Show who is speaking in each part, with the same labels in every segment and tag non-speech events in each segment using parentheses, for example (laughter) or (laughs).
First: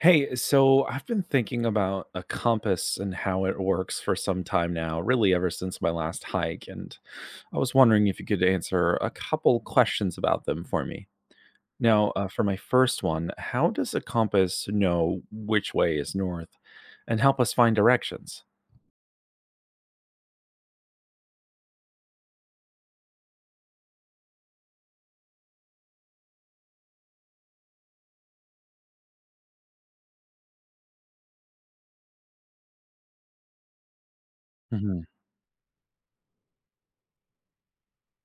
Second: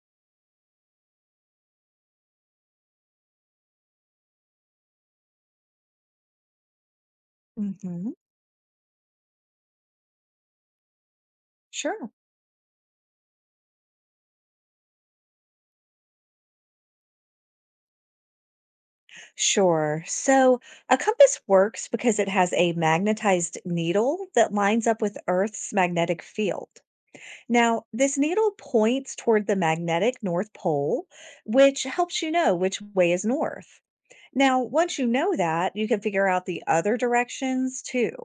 Speaker 1: Hey, so I've been thinking about a compass and how it works for some time now, really ever since my last hike, and I was wondering
Speaker 2: Hmm.
Speaker 1: if you could answer a couple questions about them for me. Now,
Speaker 2: Sure.
Speaker 1: for my first one, how does a compass know which way is north and help us find directions?
Speaker 2: Sure. So a compass works because it has a magnetized needle that lines up with Earth's magnetic field. Now, this needle points toward the magnetic North Pole, which helps you know which way is north. Now, once
Speaker 1: Mm-hmm.
Speaker 2: you know that, you can figure out the other directions too.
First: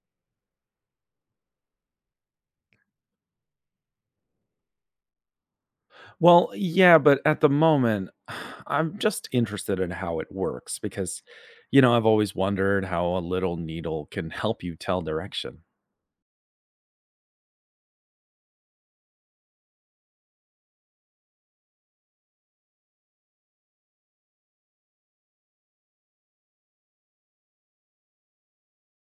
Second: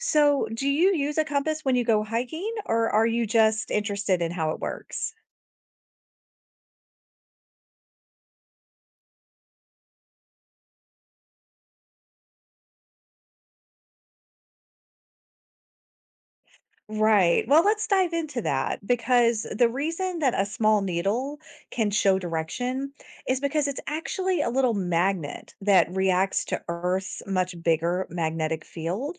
Speaker 2: So, do you use a compass when you go hiking, or are you just interested in how it works?
Speaker 1: Well, yeah, but at the moment, (sighs) I'm just interested in how it works because I've always wondered how a little needle can help you tell direction.
Speaker 2: Right. Well, let's dive into that because the reason that a small needle can show direction is because it's actually a little magnet that reacts to Earth's much bigger magnetic field.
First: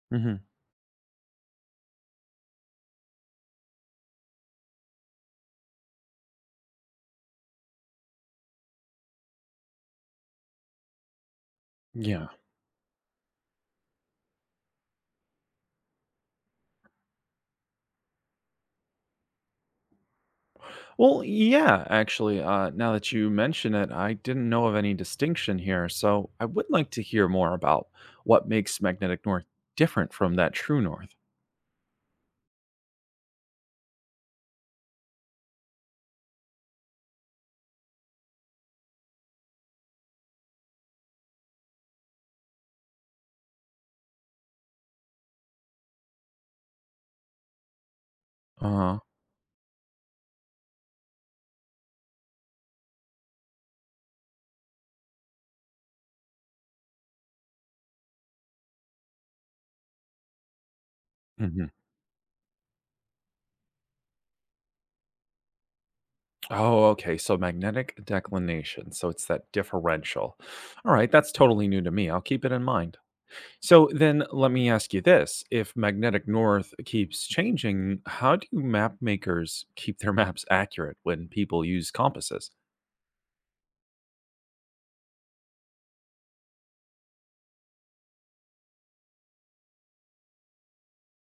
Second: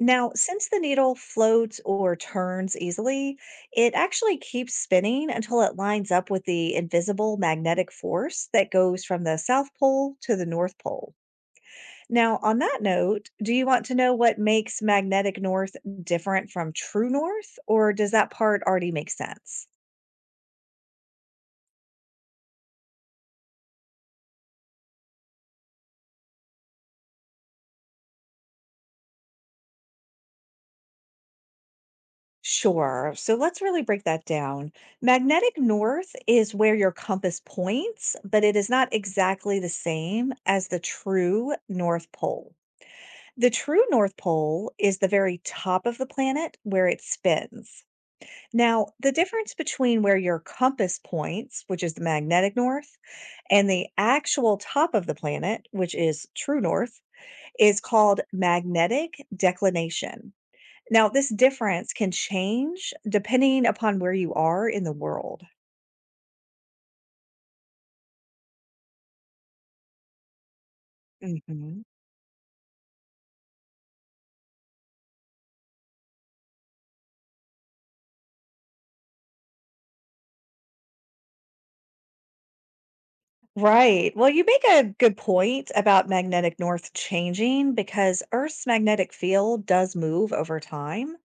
Speaker 2: Now,
Speaker 1: Hmm.
Speaker 2: since the needle floats or turns easily, it actually keeps spinning until it lines up with the invisible magnetic force that goes from the South Pole to the North Pole.
Speaker 1: Yeah.
Speaker 2: Now, on that note, do you want to know what makes magnetic north different from true north, or does that part already make sense?
Speaker 1: Well, yeah, actually, now that you mention it, I didn't know of any distinction here. So I would like to hear more about what makes magnetic north different from that true north.
Speaker 2: Sure. So let's really break that down. Magnetic north is where your compass points, but it is not exactly the same as the true north pole. The true north pole is the very top of the planet where it spins.
Speaker 1: Uh
Speaker 2: Now,
Speaker 1: huh.
Speaker 2: the difference between where your compass points, which is the magnetic north, and the actual top of the planet, which is true north, is called magnetic declination. Now, this
Speaker 1: Hmm.
Speaker 2: difference can change depending upon where you are in the world.
Speaker 1: Oh, okay. So magnetic declination. So it's that differential. All right. That's totally
Speaker 2: Hmm.
Speaker 1: new to me. I'll keep it in mind. So then let me ask you this. If magnetic north keeps changing, how do map makers keep their (laughs) maps accurate when people use compasses?
Speaker 2: Right. Well, you make a good point about magnetic north changing because Earth's magnetic field does move over time.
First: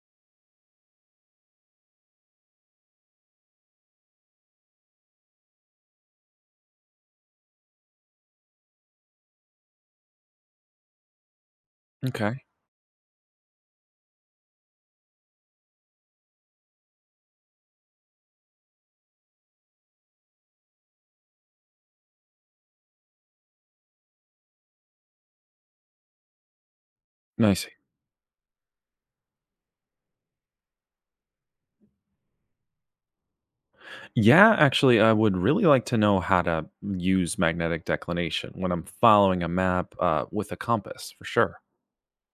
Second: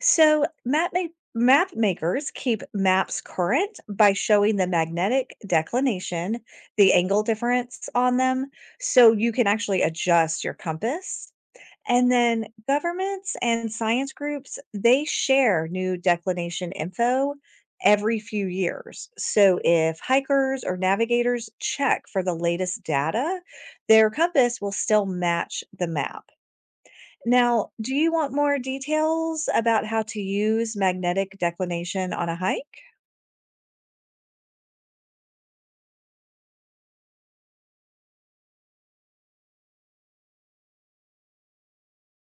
Speaker 2: So, map makers keep maps current by showing the magnetic declination, the angle difference on them, so you can actually adjust your compass. And
Speaker 1: Okay.
Speaker 2: then governments and science groups, they share new declination info every few years. So if hikers or navigators check for the latest data, their compass will still match the map.
Speaker 1: Nice.
Speaker 2: Now, do you want more details about how to use magnetic declination on a hike?
Speaker 1: Yeah, actually, I would really like to know how to use magnetic declination when I'm following a map with a compass for sure.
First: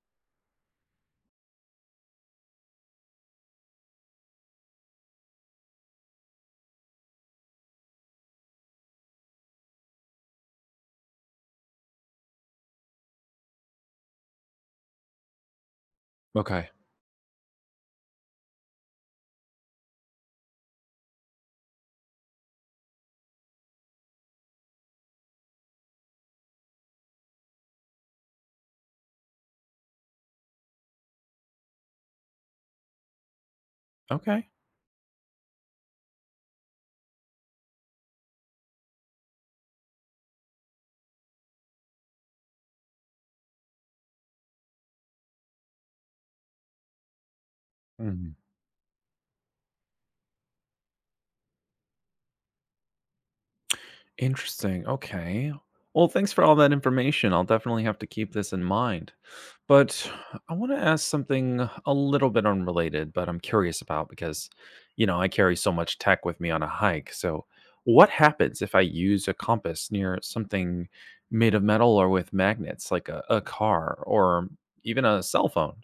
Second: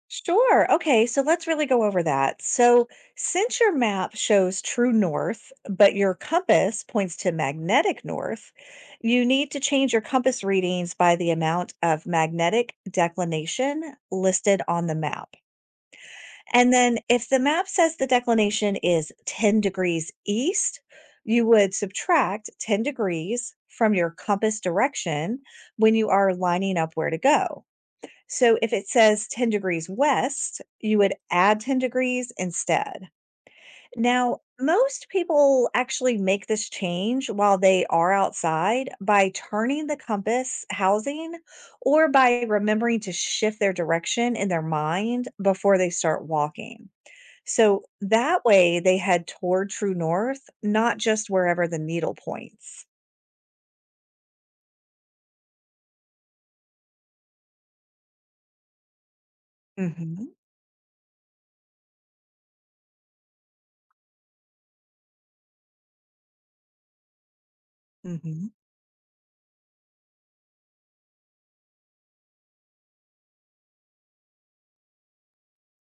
Speaker 2: Sure. Okay, so let's really go over that. So, since your map shows true north, but your compass points to magnetic north, you need to change your compass readings by the amount of magnetic declination listed on the map.
Speaker 1: Okay.
Speaker 2: And then if the map says the declination is 10 degrees east, you would subtract 10 degrees from your compass direction when you are lining up where to go. So if it says 10 degrees west, you would add 10 degrees instead. Now,
Speaker 1: Okay.
Speaker 2: most people actually make this change while they are outside by turning the compass housing or by remembering to shift their direction in their mind before they start walking. So
Speaker 1: Mhm.
Speaker 2: that way they head toward true north, not just wherever the needle points.
Speaker 1: Interesting. Okay. Well, thanks for all that information. I'll definitely have to keep this in mind. But
Speaker 2: Hmm.
Speaker 1: I want to ask something a little bit unrelated, but I'm curious about because I carry so much tech with me on a hike. So, what
Speaker 2: Hmm.
Speaker 1: happens if I use a compass near something made of metal or with magnets, like a car or even a cell phone?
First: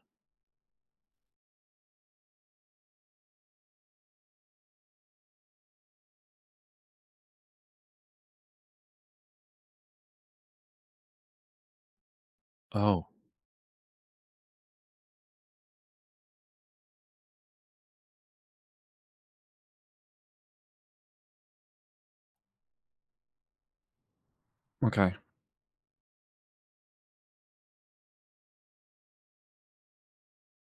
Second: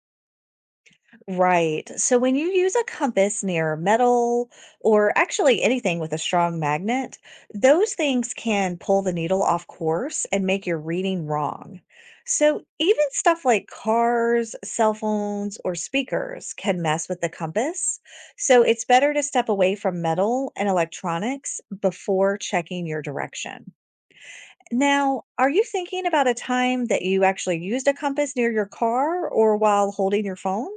Speaker 2: Right. So when you use a compass near metal or actually anything with a strong magnet, those things can pull the needle off course and make your reading wrong. So even
Speaker 1: Oh,
Speaker 2: stuff like cars, cell phones, or speakers can mess with the compass. So it's better to step away from metal and electronics before checking your direction.
Speaker 1: okay.
Speaker 2: Now, are you thinking about a time that you actually used a compass near your car or while holding your phone?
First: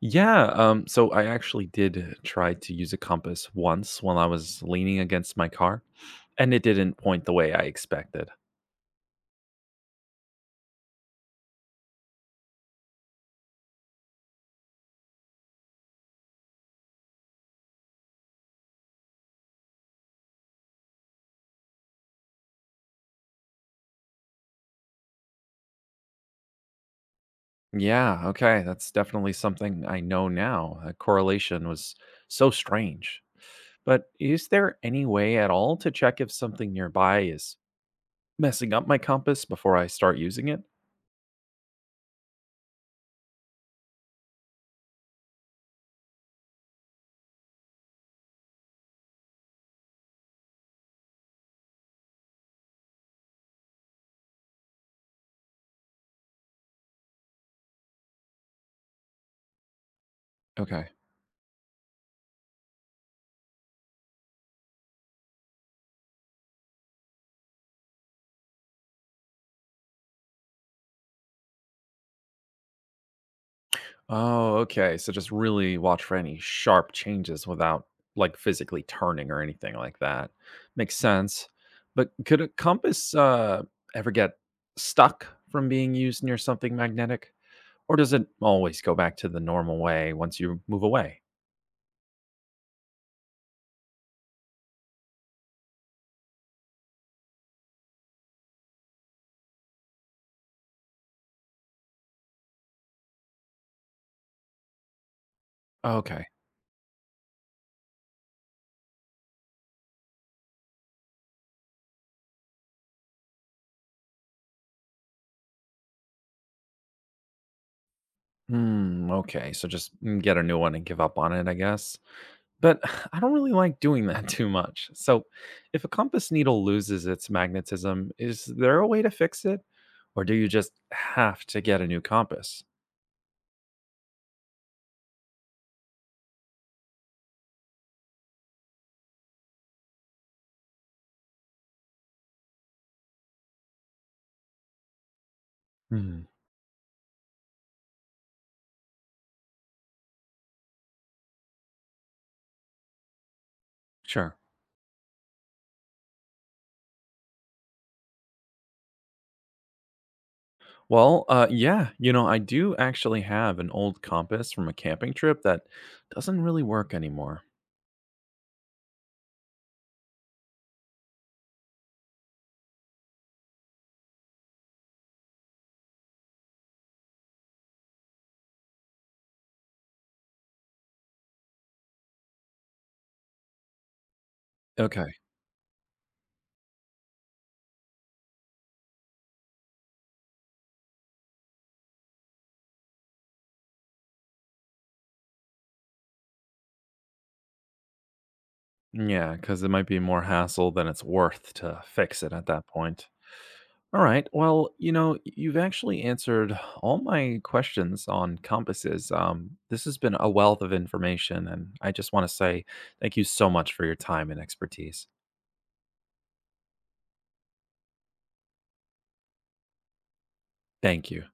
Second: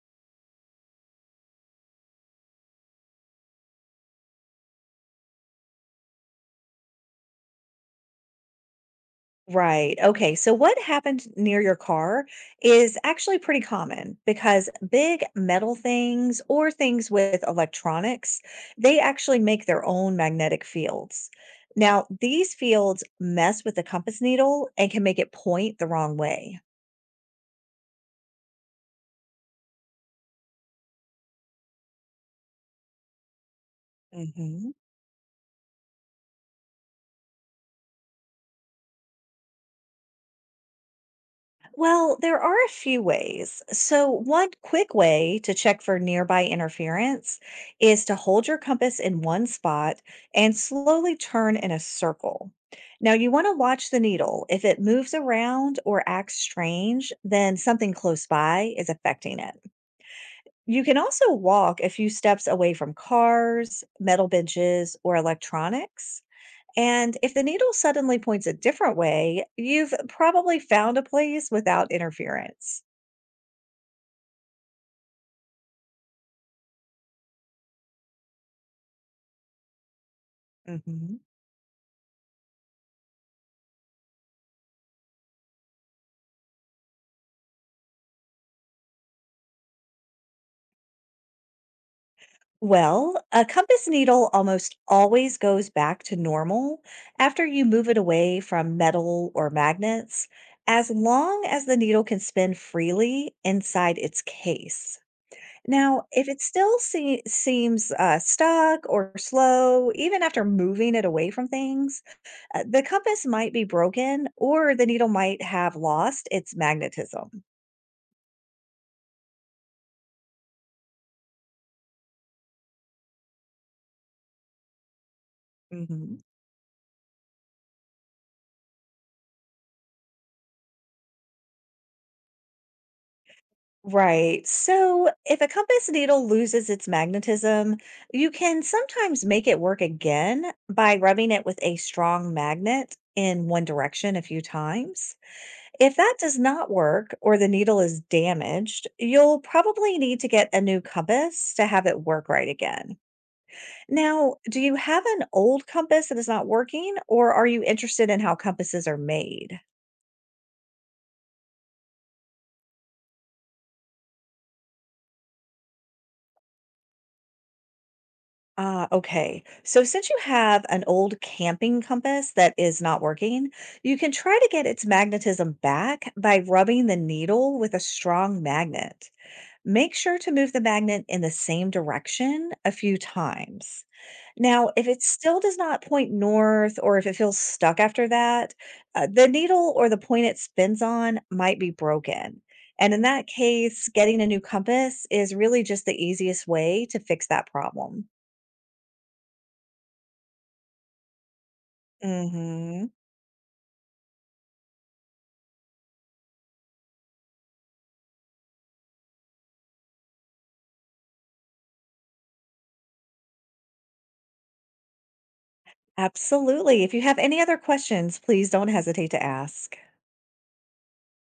Speaker 1: Yeah. So, I actually did try to use a compass once while I was leaning against my car, and it didn't point the way I expected.
Speaker 2: Right. Okay. So, what happened near your car is actually pretty common because big metal things or things with electronics, they actually make their own magnetic fields. Now, these fields mess with the compass needle and can make it point the wrong way.
Speaker 1: Yeah, okay, that's definitely something I know now. That correlation was so strange. But is
Speaker 2: Mhm.
Speaker 1: there any way at all to check if something nearby is messing up my compass before I start using it?
Speaker 2: Well, there are a few ways. So, one quick way to check for nearby interference is to hold your compass in one spot and slowly turn in a circle. Now, you want to watch the needle. If it moves around or acts strange, then something close by is affecting it. You
Speaker 1: Okay.
Speaker 2: can also walk a few steps away from cars, metal benches, or electronics. And if the needle suddenly points a different way, you've probably found a place without interference.
Speaker 1: Oh, okay. So just really watch for any sharp changes without like physically turning or anything like that. Makes
Speaker 2: Hmm.
Speaker 1: sense. But could a compass ever get stuck from being used near something magnetic? Or does it always go back to the normal way once you move away?
Speaker 2: Well, a compass needle almost always goes back to normal after you move it away from metal or magnets, as long as the needle can spin freely inside its case. Now,
Speaker 1: Okay.
Speaker 2: if it still seems, stuck or slow, even after moving it away from things, the compass might be broken or the needle might have lost its magnetism.
Speaker 1: Hmm. Okay. So just get a new one and give up on it, I guess. But (sighs) I don't really like doing that (laughs) too much. So if a
Speaker 2: Hmm.
Speaker 1: compass needle loses its magnetism, is there a way to fix it? Or do you just have to get a new compass?
Speaker 2: Right. So, if a compass needle loses its magnetism, you can sometimes make it work again by rubbing it with a strong magnet in one direction a few times. If that
Speaker 1: Hmm.
Speaker 2: does not work or the needle is damaged, you'll probably need to get a new compass to have it work right again. Now,
Speaker 1: Sure.
Speaker 2: do you have an old compass that is not working, or are you interested in how compasses are made?
Speaker 1: Well, yeah, you know, I do actually have an old compass from a camping trip that doesn't really work anymore.
Speaker 2: Ah, okay. So, since you have an old camping compass that is not working, you can try to get its magnetism back by rubbing the needle with a strong magnet. Make sure to move the magnet in the same direction a few times. Now, if it
Speaker 1: Okay.
Speaker 2: still does not point north or if it feels stuck after that, the needle or the point it spins on might be broken. And in that case, getting a new compass is really just the easiest way to fix that problem.
Speaker 1: Yeah, because it might be more hassle than it's worth to fix it at that
Speaker 2: Hmm.
Speaker 1: point. All right. Well, you know, you've actually answered all my questions on compasses. This has been a wealth of information, and I just want to say thank you so much for your time and expertise.
Speaker 2: Absolutely. If you have any other questions, please don't hesitate to ask.
Speaker 1: Thank you.